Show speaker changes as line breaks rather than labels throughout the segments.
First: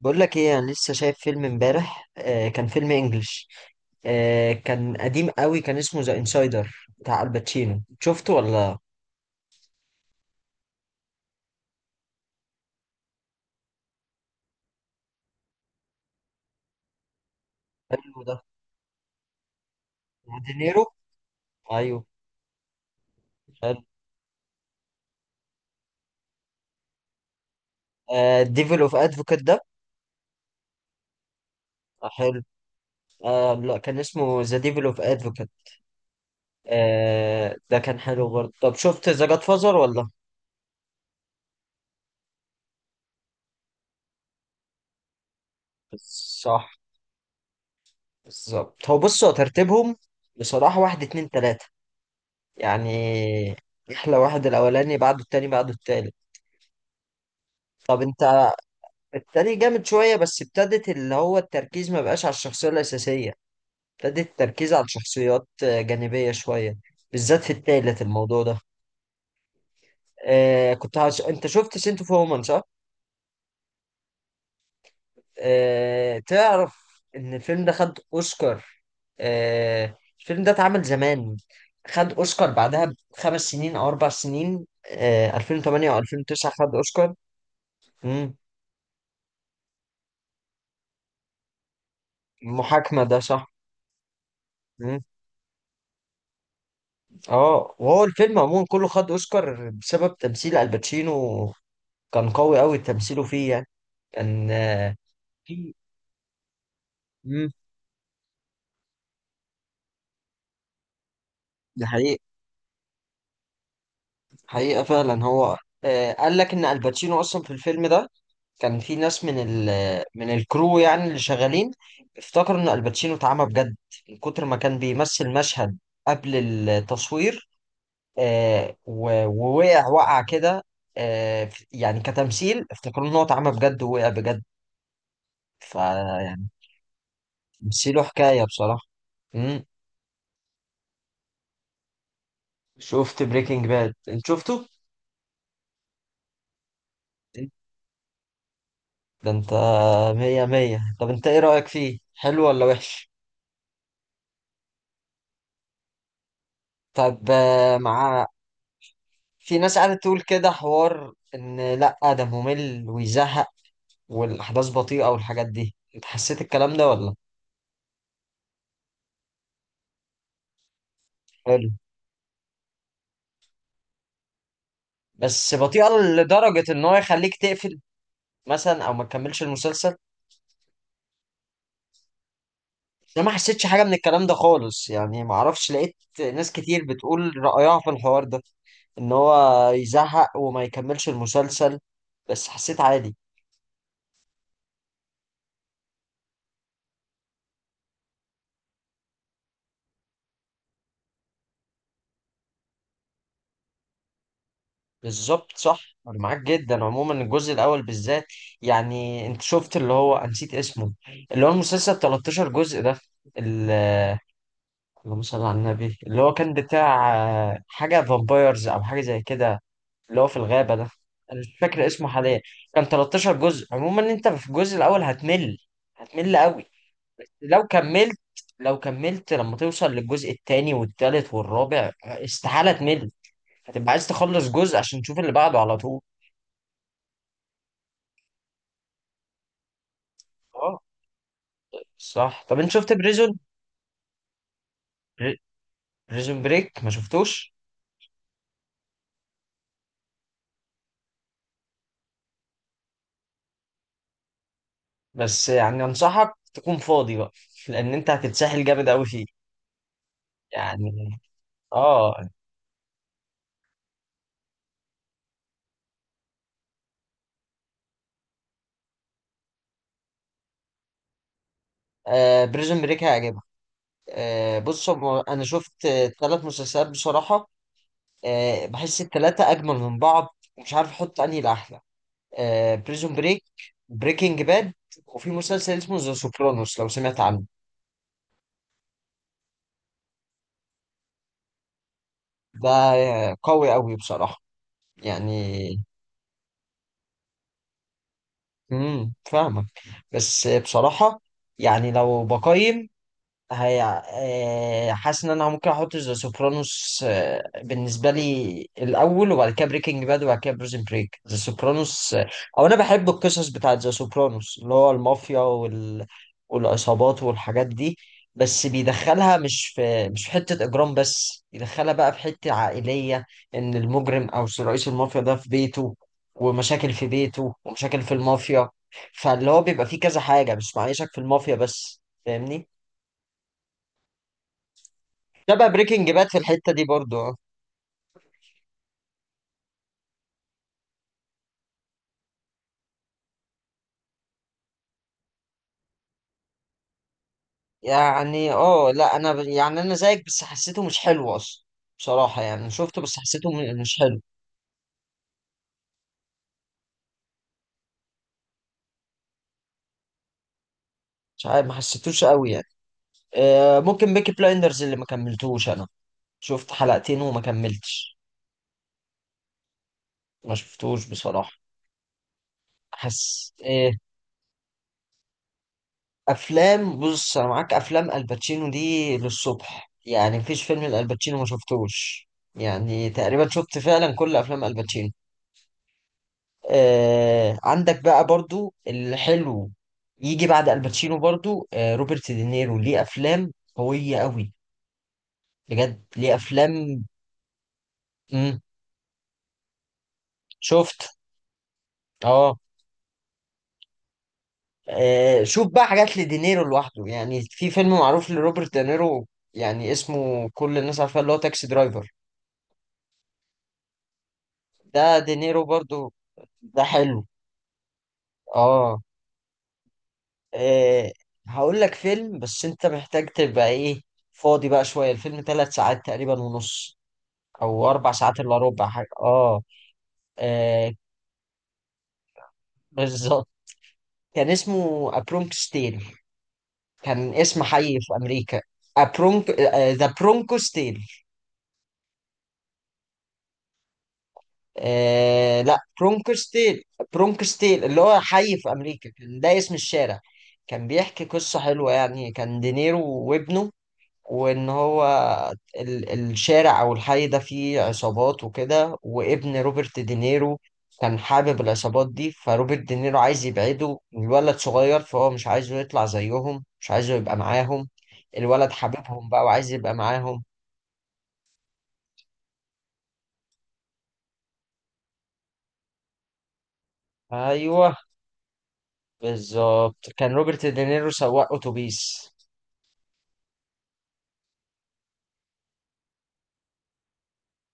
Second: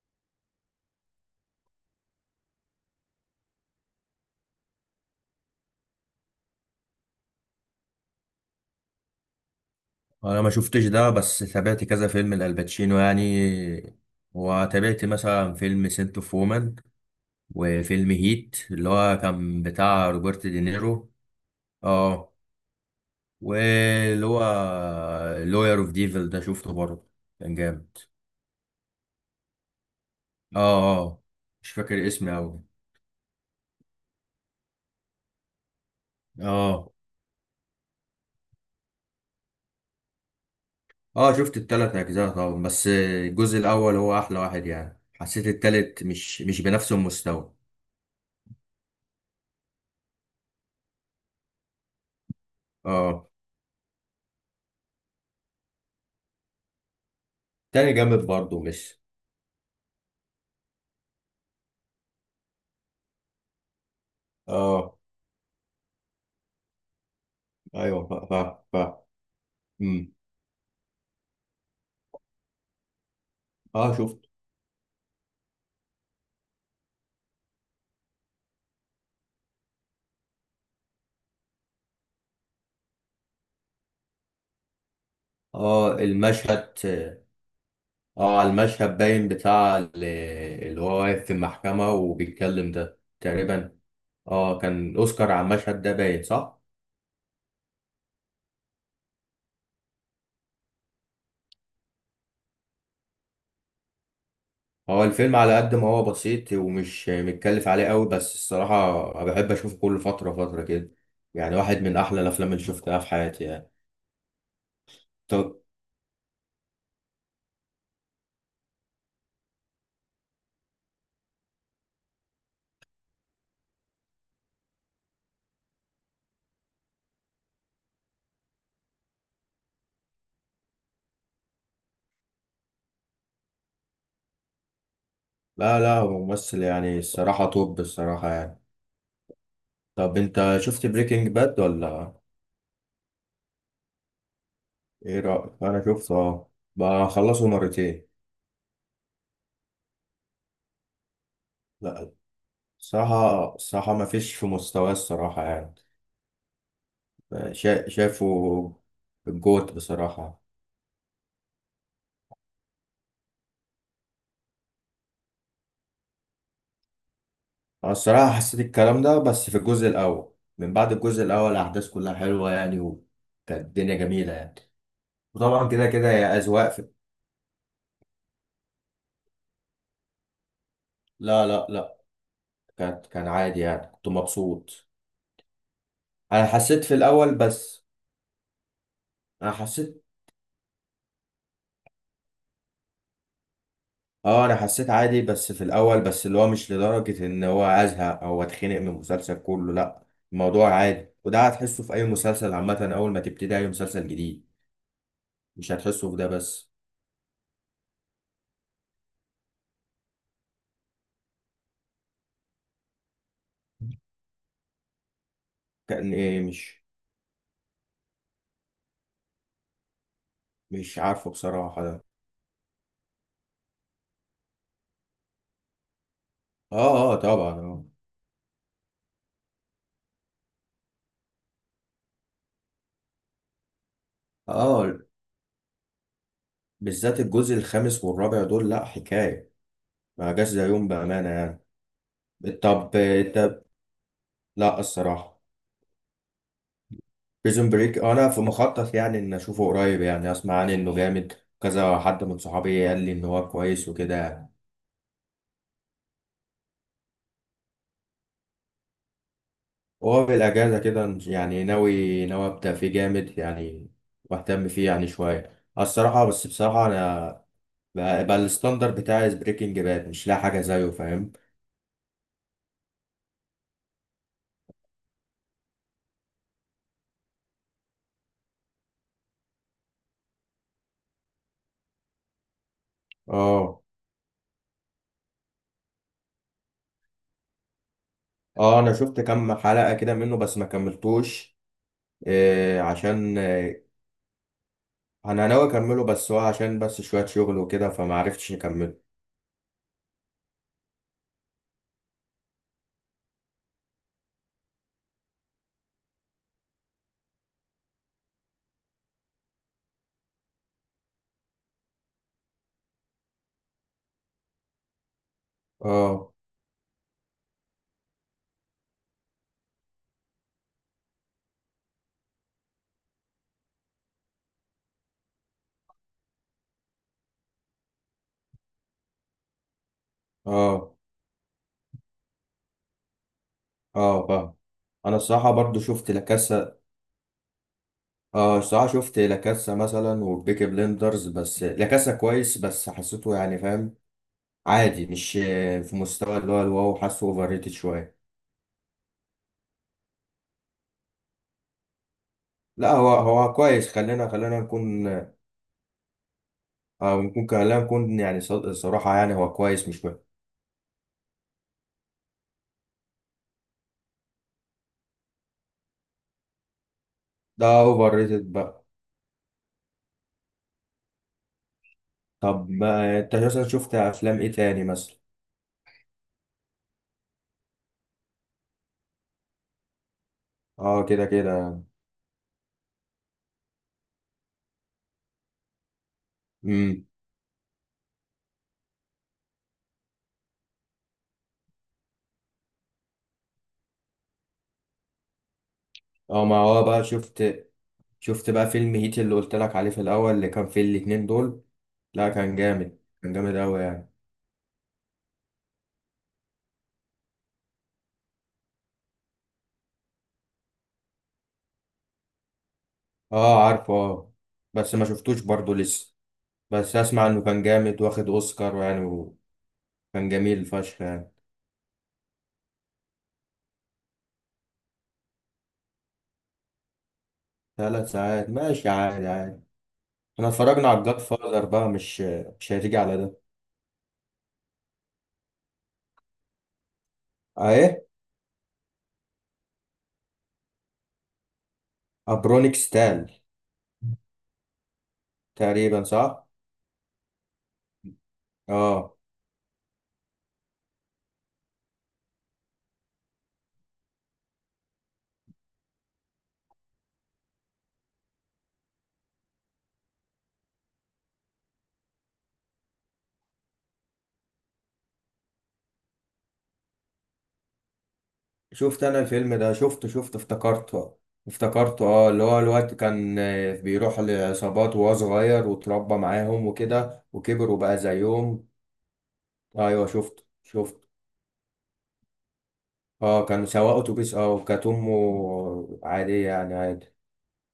بقول لك ايه، انا لسه شايف فيلم امبارح. كان فيلم انجلش، كان قديم قوي، كان اسمه ذا انسايدر بتاع الباتشينو. شفته ولا؟
انا ما شفتش ده، بس تابعت كذا فيلم لالباتشينو يعني، وتابعت مثلا فيلم سنت اوف وومن، وفيلم
حلو ده
هيت اللي هو كان بتاع
مع
روبرت
دينيرو.
دينيرو.
ايوه،
اه.
حلو.
واللي هو لوير اوف ديفل ده شفته برضه، كان جامد.
آه، ديفل اوف ادفوكات ده.
اه. اه. مش فاكر
آه،
اسمي
حلو.
اوي.
آه لا، كان اسمه ذا ديفل اوف ادفوكات.
اه.
آه، ده كان حلو برضه. طب، شفت ذا جاد فازر ولا؟
اه. شفت التلات اجزاء طبعا، بس الجزء الاول هو احلى واحد يعني، حسيت التالت مش
صح،
بنفس المستوى.
بالظبط. هو بص، هو ترتيبهم بصراحة واحد اتنين تلاتة
اه،
يعني. احلى واحد الاولاني، بعده التاني، بعده التالت.
تاني
طب
جامد
انت
برضه مش
التاني جامد شوية، بس ابتدت اللي هو التركيز ما بقاش على الشخصية الأساسية. ابتدت التركيز على
اه،
شخصيات جانبية شوية، بالذات في التالت،
ايوه، فا
الموضوع ده.
فا فا امم
انت شفت سنت اوف وومن صح؟
اه، شفت
آه، تعرف ان الفيلم ده خد اوسكار؟ آه، الفيلم ده اتعمل زمان، خد اوسكار بعدها بخمس سنين او اربع سنين، 2008
اه
او 2009
المشهد.
خد اوسكار. مم.
اه، على المشهد باين بتاع اللي هو واقف في المحكمة وبيتكلم ده
المحاكمة ده صح.
تقريبا. اه، كان الاوسكار على المشهد ده باين صح.
اه، وهو الفيلم عموما كله خد اوسكار بسبب تمثيل الباتشينو. كان قوي قوي تمثيله فيه يعني. كان آه،
هو الفيلم على قد
في
ما هو بسيط ومش
مم،
متكلف عليه قوي، بس الصراحة أنا بحب اشوفه كل فترة فترة كده. يعني واحد
دي
من
حقيقة،
احلى الافلام اللي شفتها في حياتي يعني.
حقيقة فعلا هو.
طب.
آه، قال لك ان الباتشينو اصلا في الفيلم ده كان في ناس من الكرو، يعني اللي شغالين افتكروا ان الباتشينو اتعمى بجد من كتر ما كان بيمثل مشهد قبل التصوير. ووقع كده. آه، يعني كتمثيل افتكروا ان هو اتعمى بجد ووقع بجد. ف
لا، لا هو ممثل يعني، الصراحة توب
بس له
الصراحة
حكاية
يعني.
بصراحة. امم
طب انت شفت بريكنج باد ولا؟
شفت بريكنج باد؟ انت شفته؟
ايه رأيك، انا شفته اه. بخلصه مرتين.
ده انت مية مية. طب انت ايه رأيك فيه؟
لا.
حلو ولا وحش؟
الصراحة ما فيش في مستواه، الصراحة يعني.
طب، آه، مع
شايفه
في
الجوت
ناس قاعدة تقول
بصراحة.
كده حوار ان لأ ده ممل ويزهق، والأحداث بطيئة والحاجات دي. انت حسيت الكلام ده ولا؟
انا الصراحة حسيت الكلام ده، بس في الجزء الاول، من بعد الجزء الاول
حلو،
الاحداث كلها حلوة يعني، وكانت الدنيا جميلة يعني.
بس
وطبعا كده
بطيئة
كده هي اذواق
لدرجة ان
في...
هو يخليك تقفل مثلا، او ما تكملش المسلسل.
لا لا لا، كانت
انا
كان
ما
عادي
حسيتش حاجه
يعني،
من
كنت
الكلام ده
مبسوط.
خالص يعني، ما اعرفش لقيت
انا
ناس كتير
حسيت في الاول
بتقول رايها
بس.
في الحوار ده، ان
انا
هو
حسيت
يزهق وما يكملش المسلسل، بس حسيت عادي.
اه انا حسيت عادي بس في الاول بس، اللي هو مش لدرجة ان هو ازهق او اتخنق من المسلسل كله، لا. الموضوع عادي، وده هتحسه في اي مسلسل عامة، اول ما تبتدي اي مسلسل جديد،
بالظبط،
مش
صح.
هتحسه في
انا
ده
معاك
بس.
جدا، عموما الجزء الاول بالذات. يعني انت شفت اللي هو أنا نسيت اسمه، اللي هو المسلسل 13 جزء ده؟ ال- اللهم صل على النبي،
كان
اللي هو
ايه؟
كان
مش
بتاع حاجه فامبايرز، او حاجه زي كده، اللي هو في الغابة ده.
مش عارفه
أنا مش
بصراحة
فاكر
ده.
اسمه حاليا. كان 13 جزء. عموما أنت في الجزء الأول هتمل، هتمل قوي.
اه، اه، طبعا،
لو
اه.
كملت لو كملت لما توصل للجزء التاني والتالت والرابع، استحالة تمل. هتبقى عايز تخلص جزء
اه،
عشان تشوف اللي بعده على طول.
بالذات الجزء الخامس والرابع دول لا حكاية. ما جاش
اه،
زيهم بأمانة يعني.
صح. طب، أنت
طب
شفت بريزون
انت لا، الصراحة.
بريزون بريك ما شفتوش؟
بريزون بريك انا في مخطط يعني ان اشوفه قريب، يعني اسمع عنه انه جامد. كذا حد من صحابي قال لي ان هو كويس وكده.
بس يعني أنصحك تكون فاضي بقى، لأن أنت هتتسحل جامد قوي فيه
وهو بالاجازه كده
يعني.
يعني
اه.
ناوي ناوي ابدا فيه جامد يعني. واهتم فيه يعني شويه الصراحه، بس بصراحه انا بقى الستاندر بتاعي بريكنج باد، مش لاقي حاجه زيه، فاهم؟
آه، بريزون بريك هيعجبك. آه، بص، هو انا شفت ثلاث مسلسلات بصراحه. آه، بحس الثلاثه اجمل من بعض ومش عارف احط انهي الاحلى. بريزون بريك،
اه،
بريكنج باد، وفي مسلسل اسمه ذا سوبرانوس لو سمعت عنه.
اه، انا شفت كام حلقه كده منه بس ما كملتوش.
ده
إيه، عشان
قوي
إيه؟
قوي بصراحه يعني.
انا ناوي اكمله، بس هو عشان بس شويه شغل وكده، فما عرفتش اكمله.
فاهمك. بس بصراحه يعني، لو بقيم، هي حاسس ان انا ممكن احط ذا سوبرانوس، بالنسبه لي، الاول وبعد كده بريكنج باد وبعد كده بريزن بريك. ذا سوبرانوس، او انا بحب القصص بتاعت ذا سوبرانوس اللي هو المافيا
اه،
والعصابات والحاجات دي. بس بيدخلها مش في حته اجرام بس، يدخلها بقى في حته عائليه. ان المجرم او رئيس المافيا ده في بيته، ومشاكل في بيته ومشاكل في المافيا. فاللي هو بيبقى فيه كذا حاجه، مش
اه،
معيشك في المافيا بس، فاهمني.
اه، فاهم. انا الصراحه
شبه
برضو
بريكنج
شفت
باد في الحتة
لاكاسا.
دي برضو، اه.
اه، الصراحه شفت لاكاسا مثلا وبيكي بلندرز، بس لاكاسا كويس بس حسيته يعني، فاهم؟ عادي، مش في مستوى اللي هو الواو، حاسه اوفر ريتد شويه.
يعني اه لا، يعني انا زيك، بس حسيته مش حلو اصلا بصراحة يعني.
لا،
شفته
هو
بس حسيته
هو
م-
كويس،
مش حلو.
خلينا خلينا نكون نكون خلينا نكون يعني صراحه يعني، هو كويس مش وحش.
مش عارف، ما حسيتوش قوي يعني. آه، ممكن بيكي بلايندرز اللي ما كملتوش انا، شفت حلقتين وما
ده اوفر
كملتش.
ريتد بقى.
ما شفتوش بصراحة.
طب ما انت
حس
مثلا شفت
إيه،
افلام ايه تاني مثلا؟
افلام؟ بص، انا معاك، افلام الباتشينو دي للصبح يعني، مفيش فيلم
اه، كده
الالباتشينو ما
كده.
شفتوش، يعني تقريبا شفت فعلا كل افلام الباتشينو. آه، عندك بقى برضو الحلو يجي بعد الباتشينو. برضو روبرت دينيرو ليه افلام قوية قوي، بجد ليه
اه، ما هو
افلام.
بقى شفت
مم.
بقى فيلم هيت اللي قلت لك عليه في الاول، اللي كان فيه
شفت.
الاتنين دول. لا، كان
اه،
جامد، كان جامد قوي يعني.
آه، شوف بقى حاجات لدينيرو لوحده، يعني في فيلم معروف لروبرت دينيرو، يعني اسمه كل الناس عارفاه، اللي هو تاكسي درايفر.
اه، عارفه، اه. بس ما
ده
شفتوش
دينيرو
برضه
برضو.
لسه.
ده
بس
حلو،
اسمع انه كان جامد واخد اوسكار
اه.
يعني، وكان جميل فشخ
آه،
يعني.
هقول لك فيلم، بس انت محتاج تبقى ايه، فاضي بقى شوية. الفيلم ثلاث ساعات تقريبا ونص، او
ثلاث
اربع ساعات
ساعات
الا ربع
ماشي،
حاجه،
عادي عادي.
اه.
احنا اتفرجنا
آه،
على الجاد فاذر بقى مش هتيجي على ده.
بالظبط، كان اسمه ابرونكس تيل، كان اسم حي
اهي.
في امريكا. ابرونك ذا برونكوس تيل.
ابرونيك ستال.
آه لا،
تقريبا صح.
برونكوس تيل. برونكوس تيل اللي هو حي في امريكا،
اه
كان ده اسم الشارع. كان بيحكي قصه حلوه، يعني كان دينيرو وابنه، وان هو الشارع او الحي ده فيه عصابات وكده، وابن روبرت دينيرو كان حابب العصابات دي، فروبرت دينيرو عايز يبعده، الولد صغير، فهو مش عايزه يطلع زيهم، مش عايزه يبقى معاهم. الولد
شفت، انا
حاببهم بقى
الفيلم
وعايز
ده
يبقى
شفته
معاهم.
افتكرته. اه اللي هو الوقت كان بيروح لعصابات وهو صغير واتربى معاهم وكده، وكبر
ايوه،
وبقى زيهم.
بالظبط.
ايوه،
كان
شفته
روبرت
شفته.
دينيرو سواق اتوبيس.
اه، كان سواق اتوبيس، اه، وكانت امه عادية يعني، عادي.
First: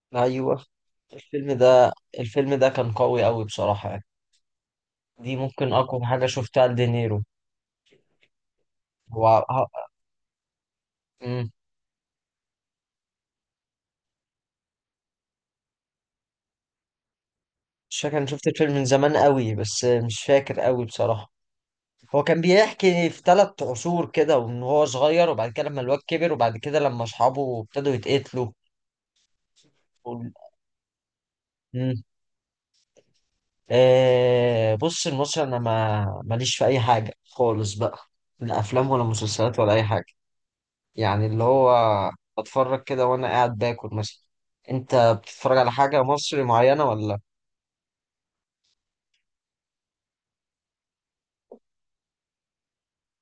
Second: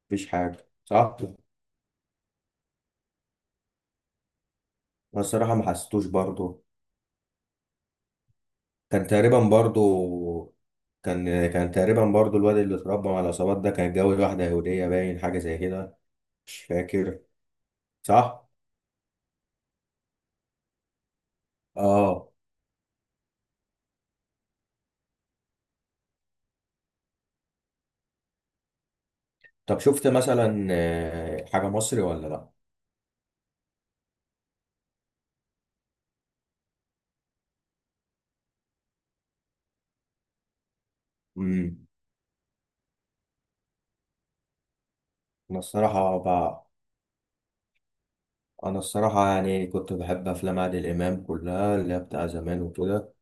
مفيش
ايوه،
حاجة، صح؟
الفيلم ده الفيلم ده كان قوي قوي بصراحة يعني.
أنا
دي
الصراحة ما
ممكن اقوى
حسيتوش
حاجة
برضه.
شفتها لدينيرو.
كان تقريبا
هو
برضه كان تقريبا برضه الواد اللي اتربى مع العصابات ده كان اتجوز واحدة يهودية باين، حاجة زي كده. مش فاكر.
مش فاكر، انا شفت
صح؟
الفيلم من زمان قوي، بس مش فاكر قوي بصراحة. هو
اه.
كان بيحكي في ثلاث عصور كده، وان هو صغير، وبعد كده لما الواد كبر، وبعد كده لما اصحابه ابتدوا يتقتلوا
طب شفت
وال-
مثلا حاجة مصري
مم.
ولا لأ؟
آه، بص، المصري انا ما ماليش في اي حاجة خالص بقى، لا افلام ولا مسلسلات ولا اي حاجة، يعني اللي هو
امم
بتفرج كده وانا قاعد باكل مثلا. انت بتتفرج
أنا
على حاجة
الصراحة ب...
مصري معينة ولا؟
أنا الصراحة يعني كنت بحب أفلام عادل إمام كلها اللي هي بتاع زمان وكده.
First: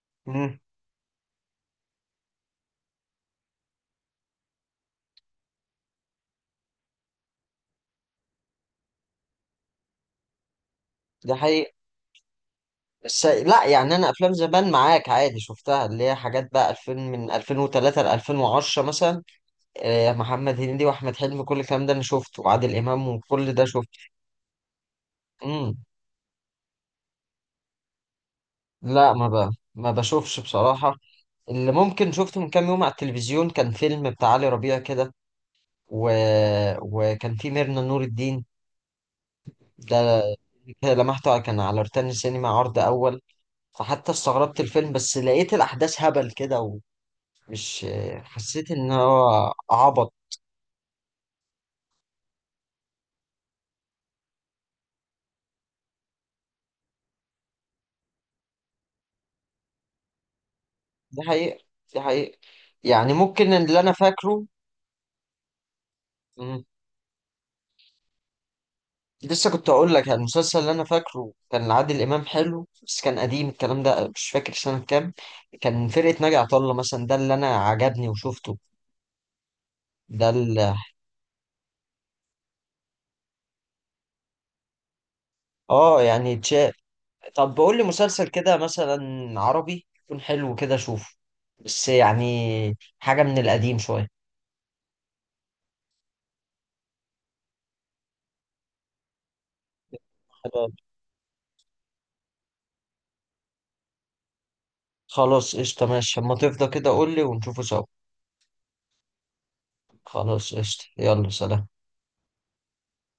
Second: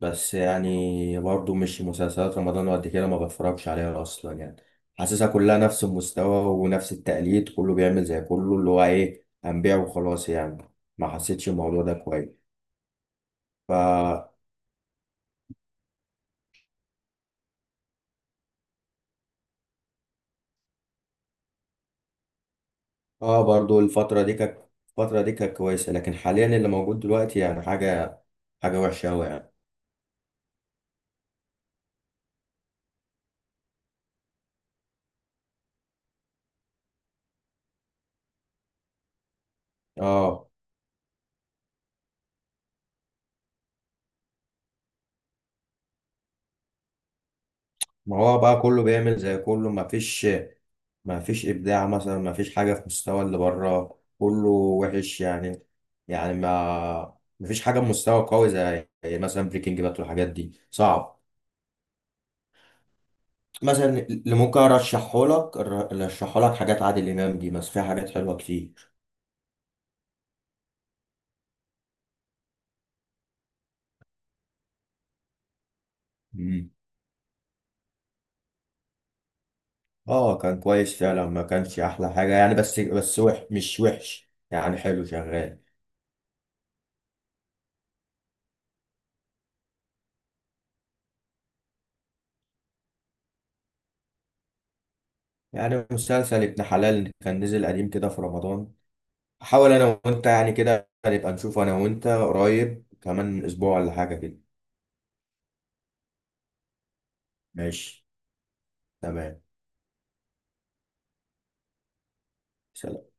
بس
مم.
يعني برضو مش مسلسلات رمضان وقد كده، ما بتفرجش عليها أصلا يعني. حاسسها كلها نفس المستوى ونفس التقليد، كله بيعمل زي كله، اللي هو إيه، هنبيع وخلاص يعني. ما
ده
حسيتش
حقيقي.
الموضوع ده كويس.
بس لا يعني، انا
فا
افلام زمان معاك عادي شفتها، اللي هي حاجات بقى 2000، من 2003 ل 2010 مثلا. آه، محمد هنيدي واحمد حلمي كل الكلام ده انا شفته، وعادل امام
آه
وكل ده
برضو
شفته.
الفترة دي كانت
امم
كويسة، لكن حاليا اللي موجود دلوقتي يعني حاجة وحشة
لا،
أوي
ما ب...
يعني.
ما بشوفش بصراحة. اللي ممكن شفته من كام يوم على التلفزيون كان فيلم بتاع علي ربيع كده، و... وكان فيه ميرنا نور الدين ده.
اه،
كده لمحته، كان على روتانا السينما عرض اول، فحتى استغربت الفيلم، بس لقيت الاحداث هبل كده ومش،
ما هو بقى
حسيت
كله
ان
بيعمل زي
هو
كله، ما
عبط.
فيش ما فيش ابداع مثلا، ما فيش حاجه في مستوى اللي بره، كله وحش يعني. يعني ما فيش حاجه بمستوى قوي، زي مثلا بريكنج بات والحاجات دي،
دي
صعب.
حقيقة، دي حقيقة، يعني ممكن اللي أنا
مثلا اللي
فاكره.
ممكن ارشحه لك
مم.
حاجات عادل امام دي، بس فيها حاجات حلوه كتير.
لسه كنت أقول لك يعني، المسلسل اللي أنا فاكره كان عادل إمام حلو، بس كان قديم الكلام ده، مش فاكر سنة كام، كان فرقة ناجي عطا
مم.
الله مثلا، ده اللي أنا عجبني وشفته. ده
اه، كان
اللي
كويس فعلا، ما كانش احلى حاجه يعني، بس مش وحش يعني، حلو شغال.
آه يعني طب، بقول لي مسلسل كده مثلا عربي يكون حلو كده أشوفه، بس يعني حاجة من القديم شوية.
يعني مسلسل ابن حلال كان نزل قديم كده في رمضان. حاول انا وانت يعني كده نبقى نشوف انا وانت قريب، كمان اسبوع ولا حاجة كده.
خلاص قشطة، ماشي، أما تفضى كده قول لي ونشوفه سوا.
ماشي. تمام.
خلاص قشطة، يلا سلام.
سلام.